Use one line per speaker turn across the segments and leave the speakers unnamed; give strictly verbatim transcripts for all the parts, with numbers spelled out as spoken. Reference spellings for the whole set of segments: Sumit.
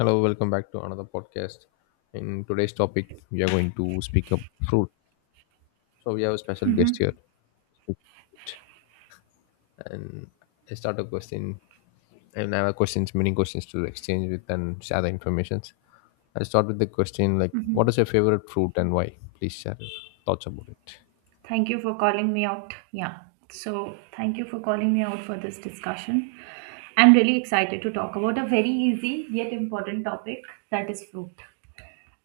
Hello, welcome back to another podcast. In today's topic, we are going to speak up fruit. So we have a special guest here,
Mm-hmm,
Sumit, and I start a question. And I have a questions, many questions to exchange with and share the informations. I'll start with the question like, what is
mm-hmm.
your favorite fruit and why? Please share your thoughts about it.
Thank you for calling me out. Yeah. So, thank you for calling me out for this discussion. I'm really excited to talk about a very easy yet important topic that is fruit.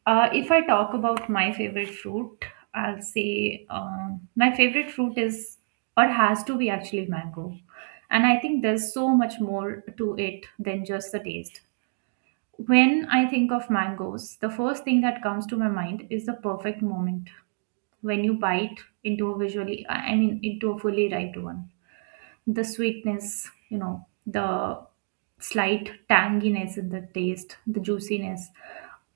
Uh, if I talk about my favorite fruit, I'll say um, my favorite fruit is or has to be actually mango. And I think there's so much more to it than just the taste. When I think of mangoes, the first thing that comes to my mind is the perfect moment when you bite into a visually I mean into a fully ripe one, the sweetness, you know the slight tanginess in the taste, the juiciness,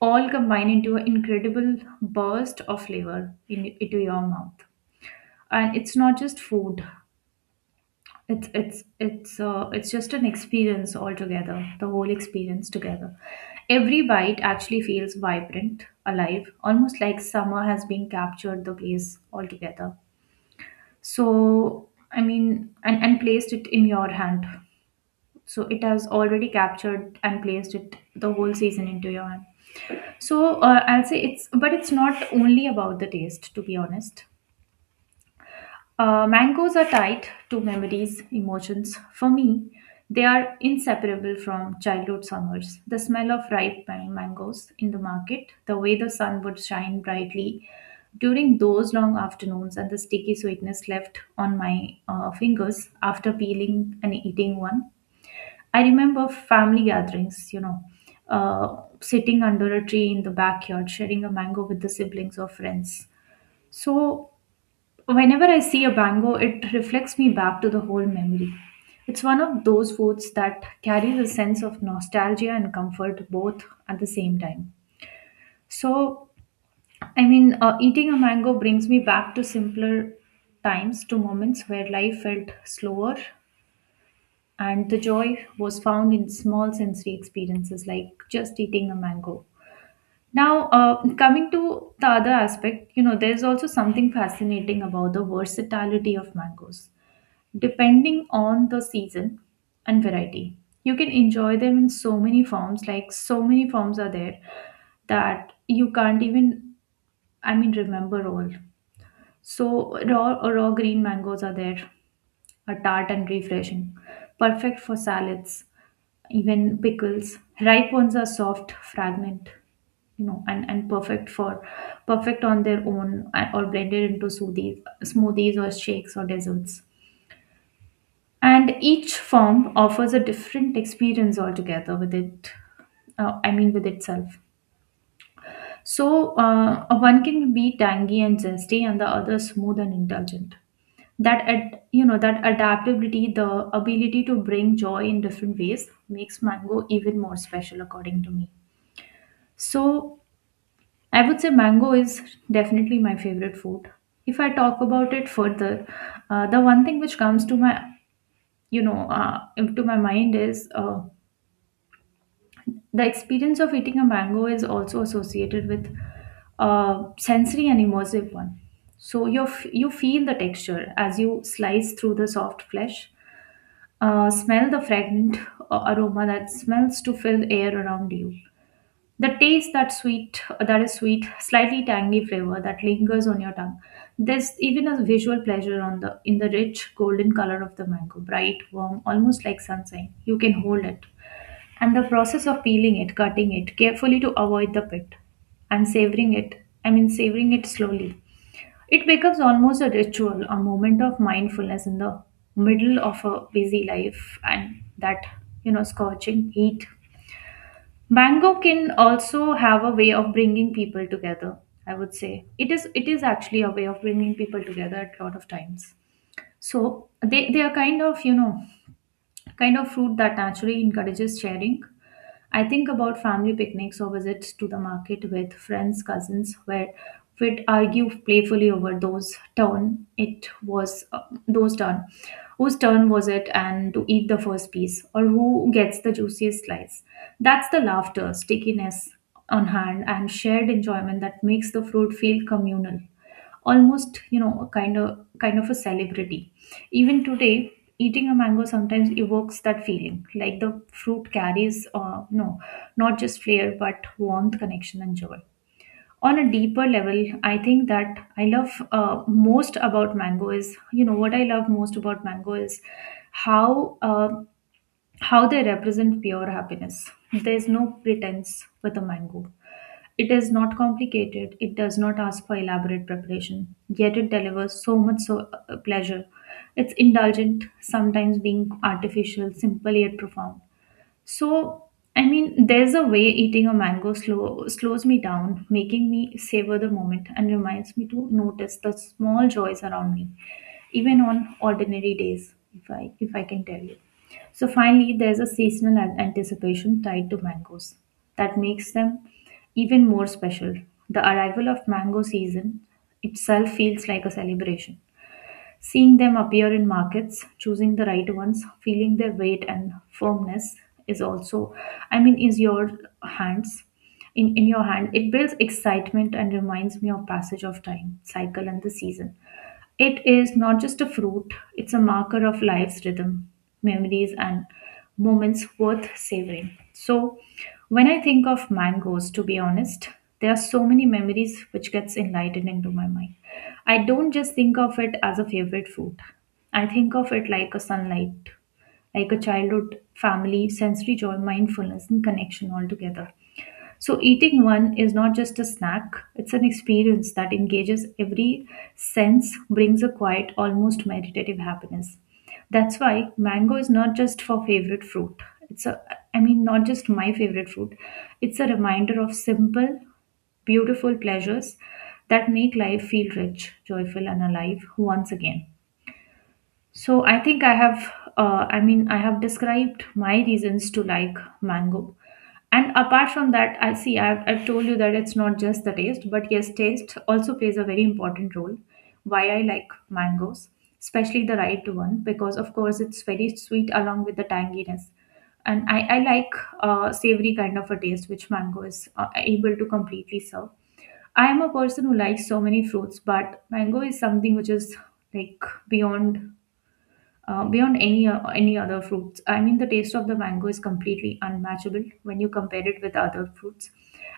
all combine into an incredible burst of flavor in, into your mouth. And it's not just food, it's it's it's uh, it's just an experience altogether, the whole experience together. Every bite actually feels vibrant, alive, almost like summer has been captured the place altogether. So, I mean, and, and placed it in your hand. So it has already captured and placed it, the whole season, into your hand. So uh, I'll say it's, but it's not only about the taste, to be honest. Uh, mangoes are tied to memories, emotions. For me, they are inseparable from childhood summers. The smell of ripe ma- mangoes in the market, the way the sun would shine brightly during those long afternoons, and the sticky sweetness left on my uh, fingers after peeling and eating one. I remember family gatherings, you know, uh, sitting under a tree in the backyard, sharing a mango with the siblings or friends. So whenever I see a mango, it reflects me back to the whole memory. It's one of those foods that carries a sense of nostalgia and comfort both at the same time. So, I mean, uh, Eating a mango brings me back to simpler times, to moments where life felt slower and the joy was found in small sensory experiences, like just eating a mango. Now, uh, coming to the other aspect, you know, there's also something fascinating about the versatility of mangoes depending on the season and variety. You can enjoy them in so many forms, like so many forms are there that you can't even, I mean, remember all. So, raw, raw green mangoes are there, are tart and refreshing, perfect for salads, even pickles. Ripe ones are soft, fragment, you know, and, and perfect for perfect on their own, uh, or blended into smoothies, smoothies or shakes or desserts. And each form offers a different experience altogether with it, uh, i mean with itself. So, uh, one can be tangy and zesty and the other smooth and indulgent. That ad- you know that adaptability, the ability to bring joy in different ways, makes mango even more special according to me. So I would say mango is definitely my favorite food. If I talk about it further, uh, the one thing which comes to my you know uh, to my mind is uh, the experience of eating a mango is also associated with a sensory and immersive one. So you f- you feel the texture as you slice through the soft flesh, uh, smell the fragrant uh, aroma that smells to fill the air around you. The taste that sweet, uh, that is sweet, slightly tangy flavor that lingers on your tongue. There's even a visual pleasure on the in the rich golden color of the mango, bright, warm, almost like sunshine. You can hold it, and the process of peeling it, cutting it carefully to avoid the pit, and savoring it, I mean, savoring it slowly. It becomes almost a ritual, a moment of mindfulness in the middle of a busy life and that, you know, scorching heat. Mango can also have a way of bringing people together, I would say. It is it is actually a way of bringing people together at a lot of times. So they, they are kind of, you know, kind of fruit that naturally encourages sharing. I think about family picnics or visits to the market with friends, cousins, where we'd argue playfully over those turn it was uh, those turn whose turn was it and to eat the first piece or who gets the juiciest slice. That's the laughter, stickiness on hand, and shared enjoyment that makes the fruit feel communal, almost, you know kind of kind of a celebrity. Even today, eating a mango sometimes evokes that feeling, like the fruit carries, uh, no, not just flavor, but warmth, connection, and joy. On a deeper level, I think that I love uh, most about mango is, you know, what I love most about mango is how uh, how they represent pure happiness. There's no pretense with a mango, it is not complicated, it does not ask for elaborate preparation, yet it delivers so much so, uh, pleasure. It's indulgent, sometimes being artificial, simple yet profound. So, I mean, there's a way eating a mango slow, slows me down, making me savor the moment and reminds me to notice the small joys around me, even on ordinary days, if I if I can tell you. So finally, there's a seasonal an- anticipation tied to mangoes that makes them even more special. The arrival of mango season itself feels like a celebration. Seeing them appear in markets, choosing the right ones, feeling their weight and firmness is also, I mean, is your hands. In, in your hand, it builds excitement and reminds me of passage of time, cycle, and the season. It is not just a fruit, it's a marker of life's rhythm, memories, and moments worth savoring. So, when I think of mangoes, to be honest, there are so many memories which gets enlightened into my mind. I don't just think of it as a favorite fruit. I think of it like a sunlight, like a childhood, family, sensory joy, mindfulness, and connection all together. So, eating one is not just a snack, it's an experience that engages every sense, brings a quiet, almost meditative happiness. That's why mango is not just for favorite fruit. It's a, I mean, not just my favorite fruit. It's a reminder of simple, beautiful pleasures that make life feel rich, joyful, and alive once again. So I think I have, uh, I mean, I have described my reasons to like mango. And apart from that, I see, I've, I've told you that it's not just the taste, but yes, taste also plays a very important role. Why I like mangoes, especially the ripe one, because of course it's very sweet along with the tanginess. And I, I like uh, savory kind of a taste, which mango is uh, able to completely serve. I am a person who likes so many fruits, but mango is something which is like beyond uh, beyond any o- any other fruits. I mean, the taste of the mango is completely unmatchable when you compare it with other fruits.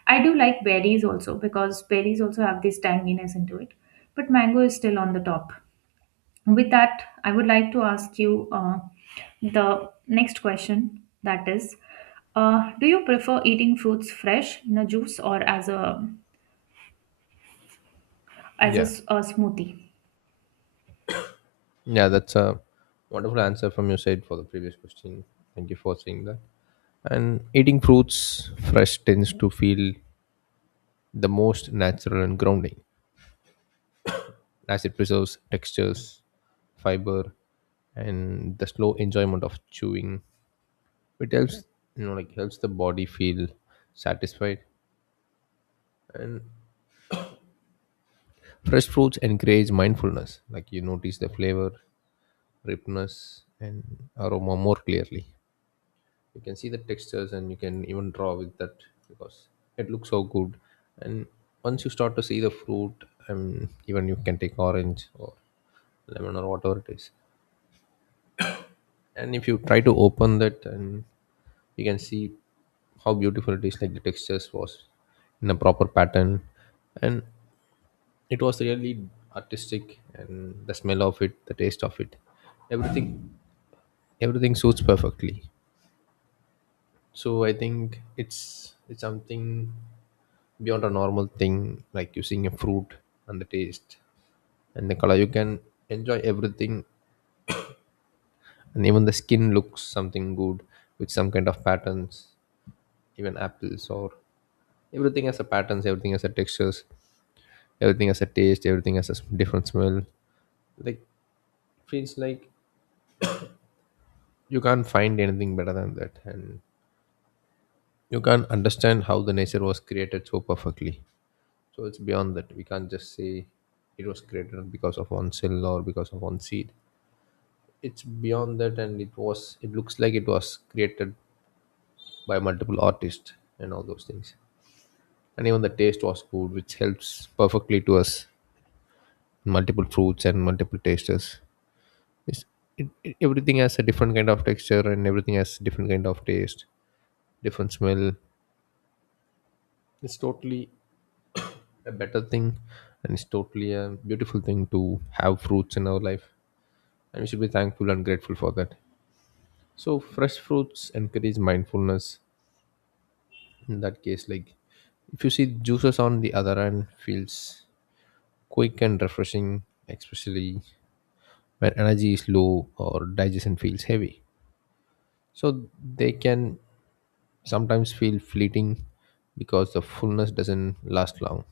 I do like berries also because berries also have this tanginess into it, but mango is still on the top. With that, I would like to ask you uh, the next question. That is, uh, do you prefer eating fruits fresh in a juice or as a as a
Yeah,
s a smoothie?
yeah, that's a wonderful answer from your side for the previous question. Thank you for saying that. And eating fruits fresh tends to feel the most natural and grounding as it preserves textures, fiber, and the slow enjoyment of chewing. It helps, you know, like helps the body feel satisfied. And fresh fruits encourage mindfulness. Like you notice the flavor, ripeness, and aroma more clearly. You can see the textures, and you can even draw with that because it looks so good. And once you start to see the fruit, um, even you can take orange or lemon or whatever it is, and if you try to open that, and you can see how beautiful it is, like the textures was in a proper pattern, and it was really artistic, and the smell of it, the taste of it, everything everything suits perfectly. So I think it's it's something beyond a normal thing, like using a fruit, and the taste and the color, you can enjoy everything. And even the skin looks something good with some kind of patterns, even apples or everything has a patterns, everything has a textures, everything has a taste, everything has a s- different smell. Like feels like you can't find anything better than that, and you can't understand how the nature was created so perfectly. So it's beyond that. We can't just say it was created because of one cell or because of one seed. It's beyond that, and it was, it looks like it was created by multiple artists and all those things. And even the taste was good, which helps perfectly to us multiple fruits and multiple tastes. It's, it, it- Everything has a different kind of texture and everything has different kind of taste, different smell. It's totally a better thing, and it's totally a beautiful thing to have fruits in our life, and we should be thankful and grateful for that. So fresh fruits encourage mindfulness. In that case, like if you see juices on the other hand, feels quick and refreshing, especially when energy is low or digestion feels heavy, so they can sometimes feel fleeting because the fullness doesn't last long.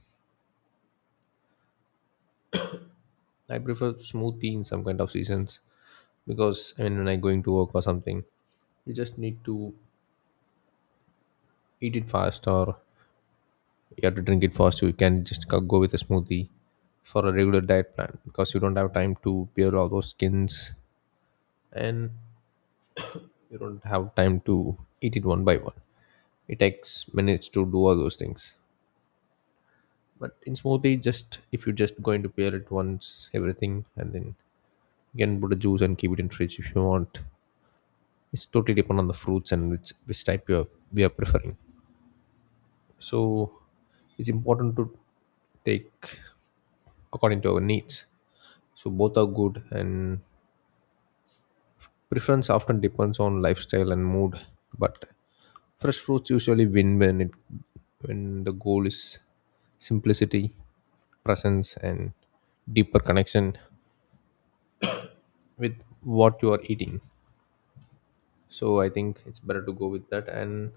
I prefer smooth tea in some kind of seasons because, I mean, when I going to work or something, you just need to eat it fast or you have to drink it fast. You can just go go with a smoothie for a regular diet plan because you don't have time to peel all those skins, and you don't have time to eat it one by one. It takes minutes to do all those things. But in smoothie, just if you just going to peel it once, everything, and then you can put a juice and keep it in fridge if you want. It's totally depend on the fruits and which which type you are, we are preferring. So it's important to take according to our needs. So both are good, and preference often depends on lifestyle and mood. But fresh fruits usually win when it when the goal is simplicity, presence, and deeper connection with what you are eating. So I think it's better to go with that, and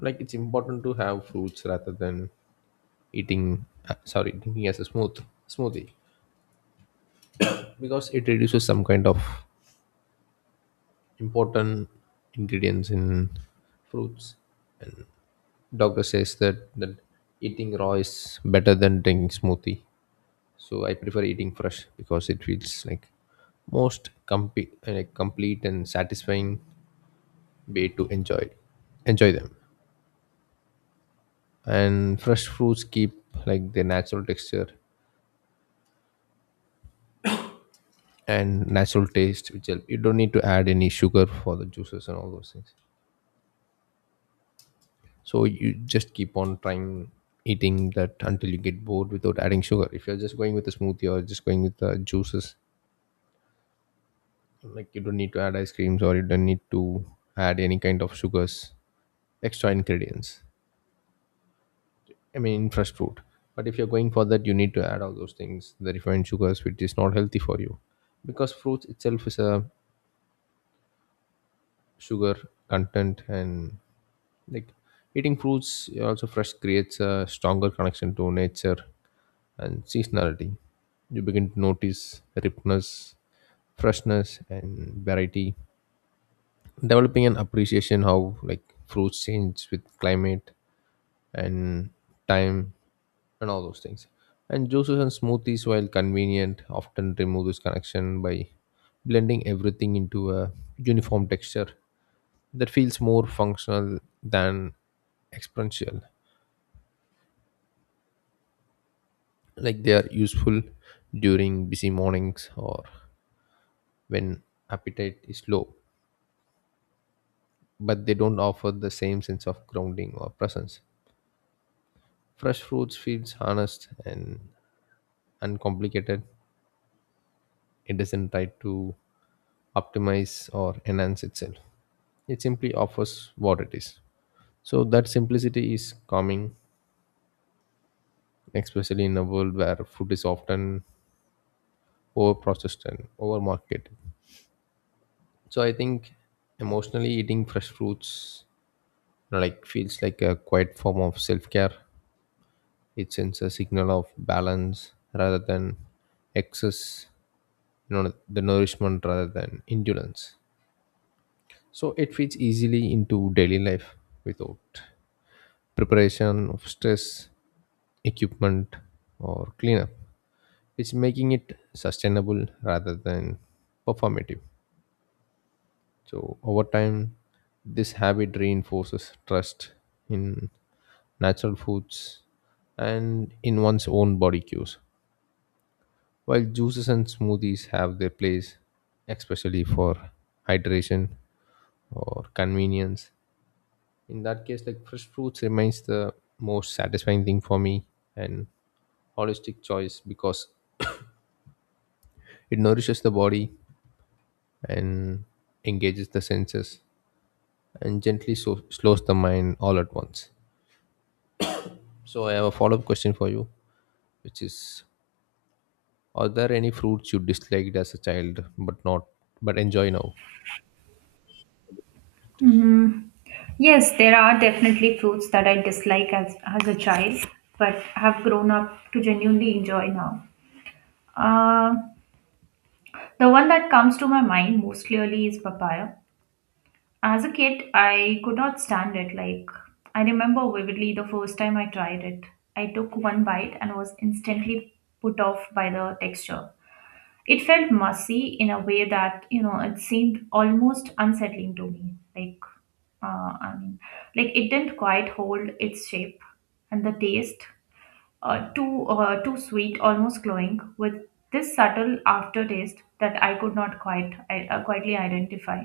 like it's important to have fruits rather than eating, uh, sorry, drinking as a smooth smoothie, because it reduces some kind of important ingredients in fruits. Doctor says that that eating raw is better than drinking smoothie. So I prefer eating fresh because it feels like most complete, like complete and satisfying way to enjoy enjoy them. And fresh fruits keep like their natural texture and natural taste, which help you don't need to add any sugar for the juices and all those things. So you just keep on trying eating that until you get bored without adding sugar if you're just going with a smoothie or just going with the juices. Like you don't need to add ice creams or you don't need to add any kind of sugars, extra ingredients, I mean, fresh fruit. But if you're going for that, you need to add all those things, the refined sugars, which is not healthy for you, because fruits itself is a sugar content. And like eating fruits also fresh creates a stronger connection to nature and seasonality. You begin to notice ripeness, freshness, and variety, developing an appreciation how like fruits change with climate and time and all those things. And juices and smoothies, while convenient, often remove this connection by blending everything into a uniform texture that feels more functional than experiential. Like they are useful during busy mornings or when appetite is low, but they don't offer the same sense of grounding or presence. Fresh fruits feels honest and uncomplicated. It doesn't try to optimize or enhance itself. It simply offers what it is, so that simplicity is calming, especially in a world where food is often overprocessed and overmarketed. So I think emotionally eating fresh fruits, know, like feels like a quiet form of self-care. It sends a signal of balance rather than excess, you know, the nourishment rather than indulgence. So it fits easily into daily life without preparation of stress, equipment, or cleanup. It's making it sustainable rather than performative. So over time, this habit reinforces trust in natural foods and in one's own body cues, while juices and smoothies have their place, especially for hydration or convenience. In that case, like fresh fruits remains the most satisfying thing for me and holistic choice, because it nourishes the body and engages the senses and gently so- slows the mind all at once. So I have a follow-up question for you, which is, are there any fruits you disliked as a child but not but enjoy now?
Hmm. Yes, there are definitely fruits that I dislike as, as a child, but have grown up to genuinely enjoy now. Uh, the one that comes to my mind most clearly is papaya. As a kid, I could not stand it. Like, I remember vividly the first time I tried it. I took one bite and was instantly put off by the texture. It felt messy in a way that, you know, it seemed almost unsettling to me. Like, uh, I mean, like it didn't quite hold its shape, and the taste, uh, too, uh, too sweet, almost glowing, with this subtle aftertaste that I could not quite, I, uh, quietly identify,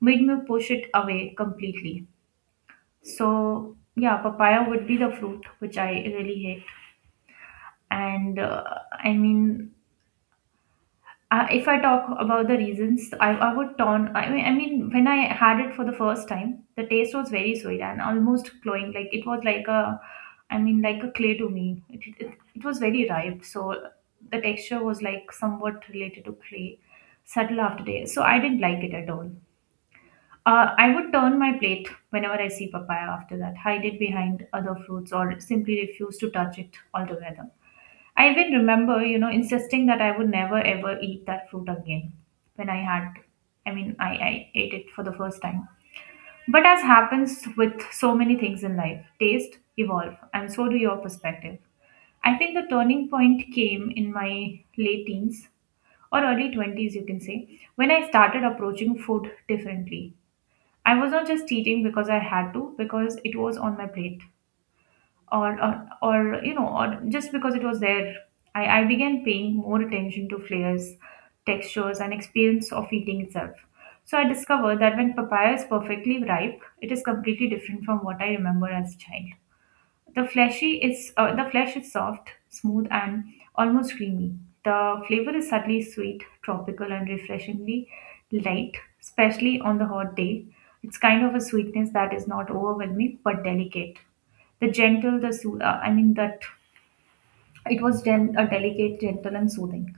made me push it away completely. So, yeah, papaya would be the fruit which I really hate. And uh, I mean, uh, if I talk about the reasons, I, I would turn. I mean, I mean, when I had it for the first time, the taste was very sweet and almost cloying. Like it was like a, I mean, like a clay to me. It, it, it was very ripe, so the texture was like somewhat related to clay, subtle after day. So I didn't like it at all. Uh, I would turn my plate whenever I see papaya after that, hide it behind other fruits, or simply refuse to touch it altogether. I even remember, you know, insisting that I would never ever eat that fruit again when I had, I mean, I, I ate it for the first time. But as happens with so many things in life, taste evolve, and so do your perspective. I think the turning point came in my late teens or early twenties, you can say, when I started approaching food differently. I was not just eating because I had to, because it was on my plate or, or or you know or just because it was there. I, I began paying more attention to flavors, textures and experience of eating itself. So I discovered that when papaya is perfectly ripe, it is completely different from what I remember as a child. The fleshy is uh, the flesh is soft, smooth, and almost creamy. The flavor is subtly sweet, tropical, and refreshingly light, especially on the hot day. It's kind of a sweetness that is not overwhelming but delicate. The gentle, the soo- uh, I mean that it was gen- a delicate, gentle, and soothing.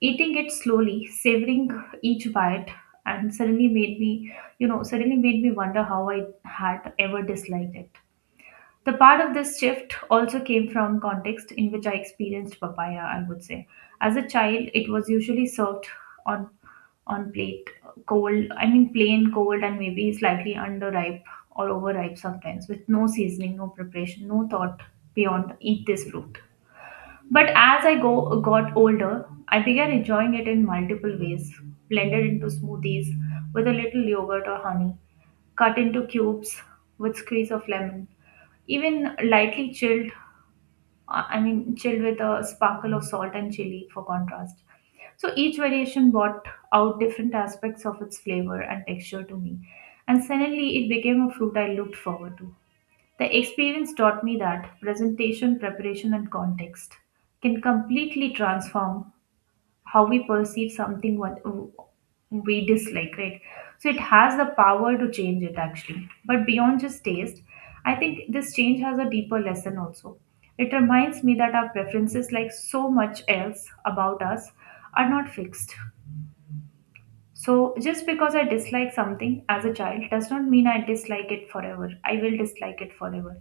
Eating it slowly, savoring each bite, and suddenly made me, you know, suddenly made me wonder how I had ever disliked it. The part of this shift also came from context in which I experienced papaya, I would say. As a child, it was usually served on on plate cold, I mean plain cold, and maybe slightly underripe or overripe, sometimes with no seasoning, no preparation, no thought beyond eat this fruit. But as I go got older, I began enjoying it in multiple ways, blended into smoothies with a little yogurt or honey, cut into cubes with squeeze of lemon, even lightly chilled uh, I mean chilled with a sparkle of salt and chili for contrast. So each variation brought out different aspects of its flavor and texture to me, and suddenly it became a fruit I looked forward to. The experience taught me that presentation, preparation and context can completely transform how we perceive something, what we dislike, right? So it has the power to change it actually. But beyond just taste, I think this change has a deeper lesson also. It reminds me that our preferences, like so much else about us, are not fixed. So just because I dislike something as a child does not mean i dislike it forever I will dislike it forever.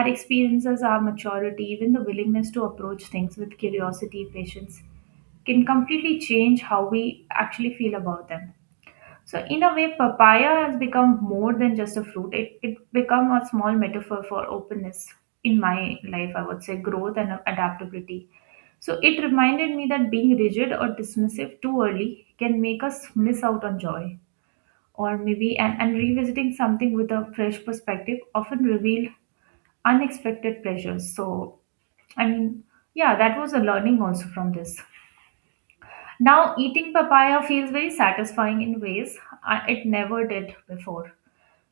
Our experiences, our maturity, even the willingness to approach things with curiosity, patience, can completely change how we actually feel about them. So in a way, papaya has become more than just a fruit. It it become a small metaphor for openness in my life, I would say, growth and adaptability. So it reminded me that being rigid or dismissive too early can make us miss out on joy. Or maybe and, and revisiting something with a fresh perspective often revealed unexpected pleasures. So I mean, yeah, that was a learning also from this. Now, eating papaya feels very satisfying in ways uh, it never did before.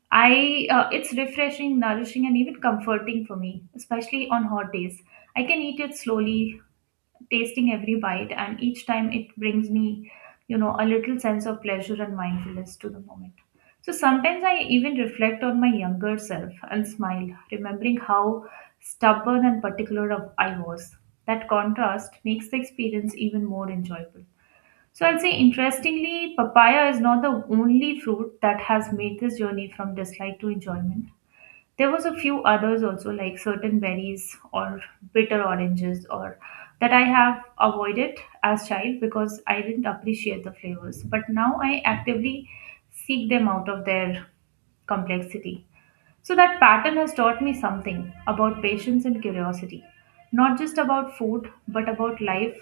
I uh, It's refreshing, nourishing, and even comforting for me, especially on hot days. I can eat it slowly, tasting every bite, and each time it brings me, you know, a little sense of pleasure and mindfulness to the moment. So sometimes I even reflect on my younger self and smile, remembering how stubborn and particular of- I was. That contrast makes the experience even more enjoyable. So I'll say, interestingly, papaya is not the only fruit that has made this journey from dislike to enjoyment. There was a few others also, like certain berries or bitter oranges, or that I have avoided as child because I didn't appreciate the flavors. But now I actively seek them out of their complexity. So that pattern has taught me something about patience and curiosity, not just about food, but about life.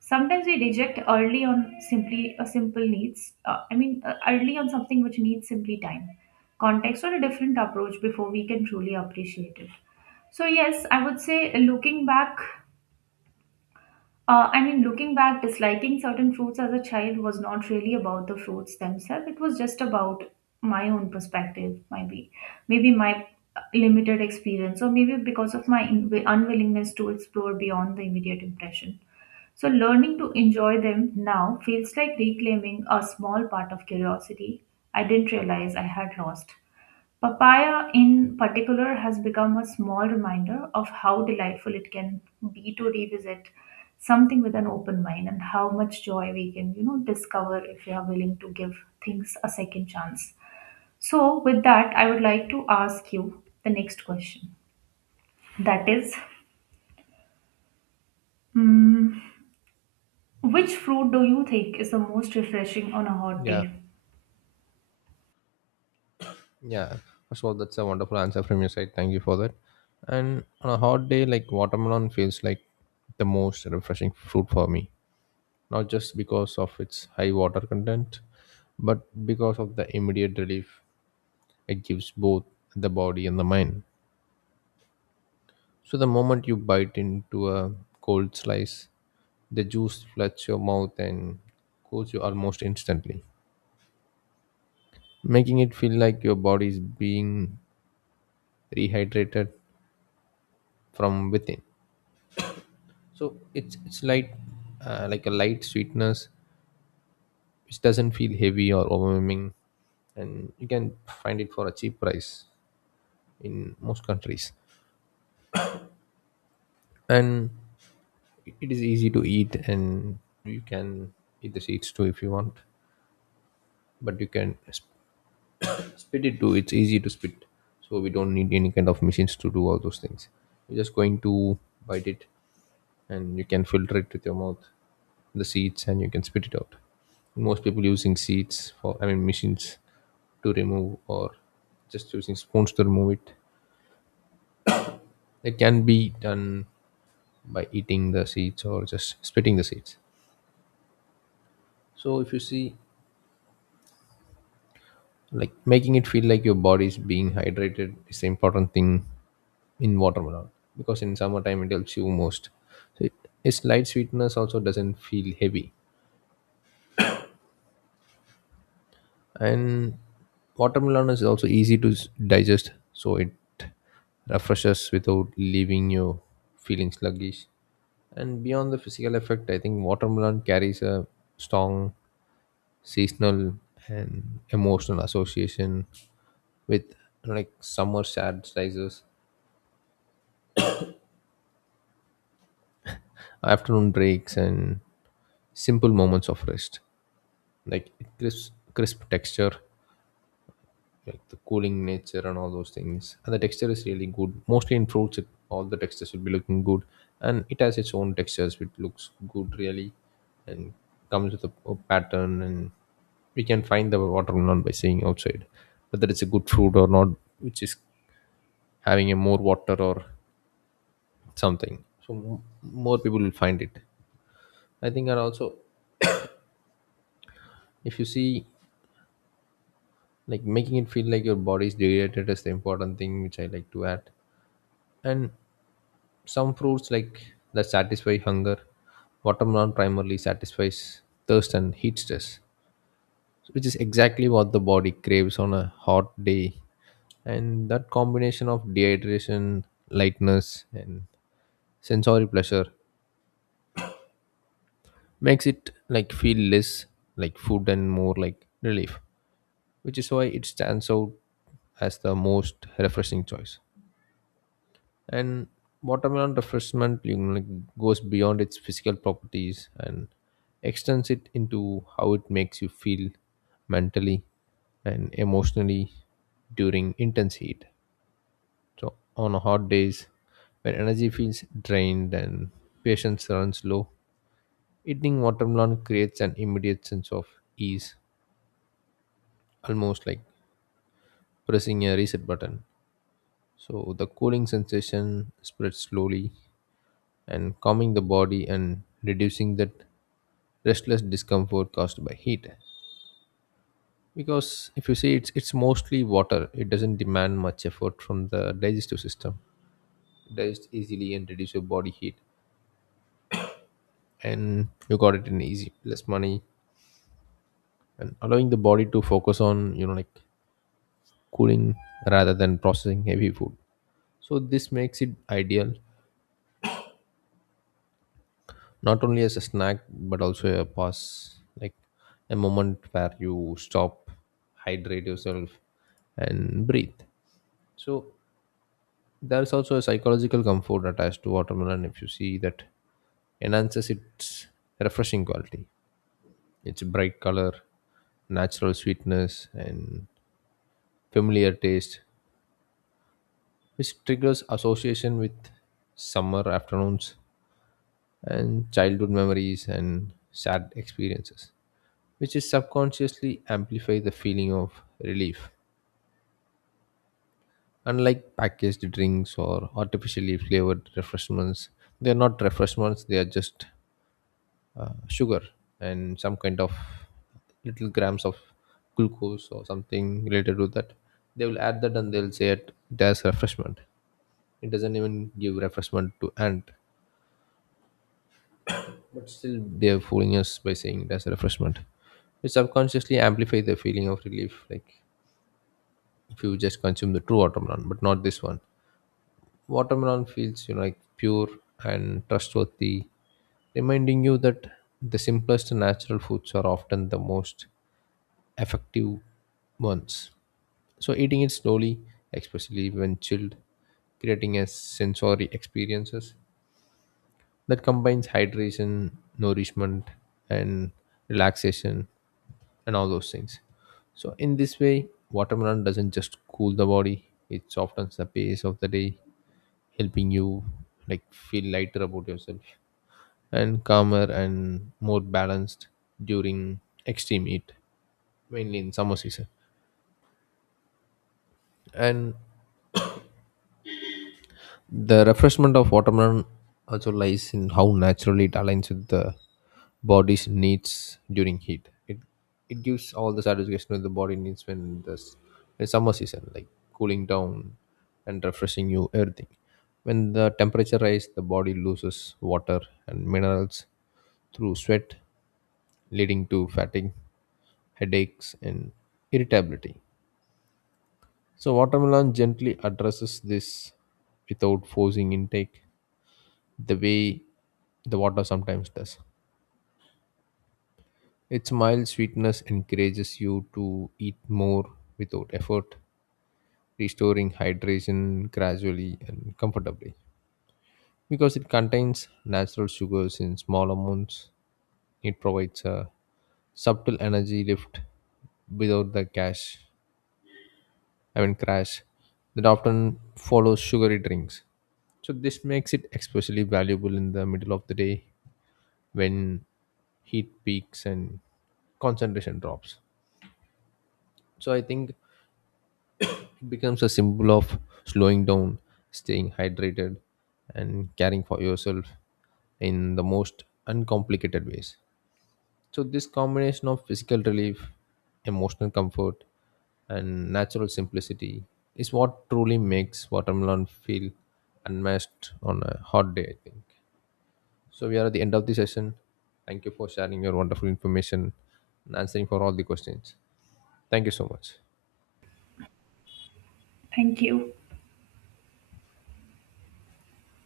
Sometimes we reject early on simply a simple needs uh, I mean uh, early on something which needs simply time, context or a different approach before we can truly appreciate it. So yes, I would say, uh, looking back uh, i mean looking back, disliking certain fruits as a child was not really about the fruits themselves. It was just about my own perspective, maybe. Maybe my uh, limited experience, or maybe because of my in- unwillingness to explore beyond the immediate impression. So, learning to enjoy them now feels like reclaiming a small part of curiosity I didn't realize I had lost. Papaya, in particular, has become a small reminder of how delightful it can be to revisit something with an open mind, and how much joy we can, you know, discover if we are willing to give things a second chance. So, with that, I would like to ask you the next question. That is, mm, which fruit do you think is the most refreshing on a hot
Yeah,
day?
yeah. First of all, that's a wonderful answer from your side. Thank you for that. And on a hot day, like watermelon feels like the most refreshing fruit for me. Not just because of its high water content, but because of the immediate relief it gives both the body and the mind. So the moment you bite into a cold slice, the juice floods your mouth and cools you almost instantly, making it feel like your body is being rehydrated from within. So it's it's light, uh, like a light sweetness, which doesn't feel heavy or overwhelming, and you can find it for a cheap price in most countries. And it is easy to eat, and you can eat the seeds too if you want, but you can spit it too. It's easy to spit, so we don't need any kind of machines to do all those things. You're just going to bite it, and you can filter it with your mouth, the seeds, and you can spit it out. Most people using seeds for, I mean, machines to remove or just using spoons to remove it. It can be done by eating the seeds or just spitting the seeds. So if you see, like making it feel like your body is being hydrated is the important thing in watermelon, because in summertime it helps you most. So it, its light sweetness also doesn't feel heavy, and watermelon is also easy to s- digest, so it refreshes without leaving you feeling sluggish. And beyond the physical effect, I think watermelon carries a strong seasonal and emotional association with like summer sad sizes, afternoon breaks, and simple moments of rest. Like crisp crisp texture, like the cooling nature and all those things, and the texture is really good. Mostly in fruits it, all the textures will be looking good, and it has its own textures which looks good really, and comes with a, a pattern. And we can find the watermelon by seeing outside whether it's a good fruit or not, which is having a more water or something, so m- more people will find it, I think. And also if you see, like making it feel like your body is dehydrated is the important thing which I like to add. And some fruits like that satisfy hunger. Watermelon primarily satisfies thirst and heat stress, which is exactly what the body craves on a hot day. And that combination of dehydration, lightness, and sensory pleasure makes it like feel less like food and more like relief, which is why it stands out as the most refreshing choice. And watermelon refreshment, you know, like goes beyond its physical properties and extends it into how it makes you feel mentally and emotionally during intense heat. So on hot days, when energy feels drained and patience runs low, eating watermelon creates an immediate sense of ease, almost like pressing a reset button. So the cooling sensation spreads slowly, and calming the body and reducing that restless discomfort caused by heat. Because if you see, it's it's mostly water, it doesn't demand much effort from the digestive system. It digests easily and reduce your body heat, and you got it in easy less money, and allowing the body to focus on, you know like cooling, rather than processing heavy food. So this makes it ideal, not only as a snack but also a pause, like a moment where you stop, hydrate yourself, and breathe. So there's also a psychological comfort attached to watermelon, if you see, that enhances its refreshing quality. Its bright color, natural sweetness, and familiar taste, which triggers association with summer afternoons and childhood memories and sad experiences, which is subconsciously amplify the feeling of relief. Unlike packaged drinks or artificially flavored refreshments, they are not refreshments, they are just uh, sugar and some kind of little grams of glucose or something related to that. They will add that and they'll say it as refreshment. It doesn't even give refreshment to ant, but still they are fooling us by saying it as a refreshment. It subconsciously amplify the feeling of relief, like if you just consume the true watermelon, but not this one. Watermelon feels, you know like pure and trustworthy, reminding you that the simplest natural foods are often the most effective ones. So eating it slowly, especially when chilled, creating a sensory experiences that combines hydration, nourishment, and relaxation and all those things. So in this way, watermelon doesn't just cool the body; it softens the pace of the day, helping you like feel lighter about yourself and calmer and more balanced during extreme heat, mainly in summer season. And the refreshment of watermelon also lies in how naturally it aligns with the body's needs during heat. It it gives all the satisfaction that the body needs when the s- the summer season, like cooling down and refreshing you everything. When the temperature rises, the body loses water and minerals through sweat, leading to fatigue, headaches, and irritability. So watermelon gently addresses this without forcing intake the way the water sometimes does. Its mild sweetness encourages you to eat more without effort, restoring hydration gradually and comfortably. Because it contains natural sugars in small amounts, it provides a subtle energy lift without the cash, I mean crash, that often follows sugary drinks. So this makes it especially valuable in the middle of the day when heat peaks and concentration drops. So I think it becomes a symbol of slowing down, staying hydrated, and caring for yourself in the most uncomplicated ways. So this combination of physical relief, emotional comfort, and natural simplicity is what truly makes watermelon feel unmatched on a hot day, I think. So we are at the end of the session. Thank you for sharing your wonderful information and answering for all the questions. Thank you so much.
Thank you.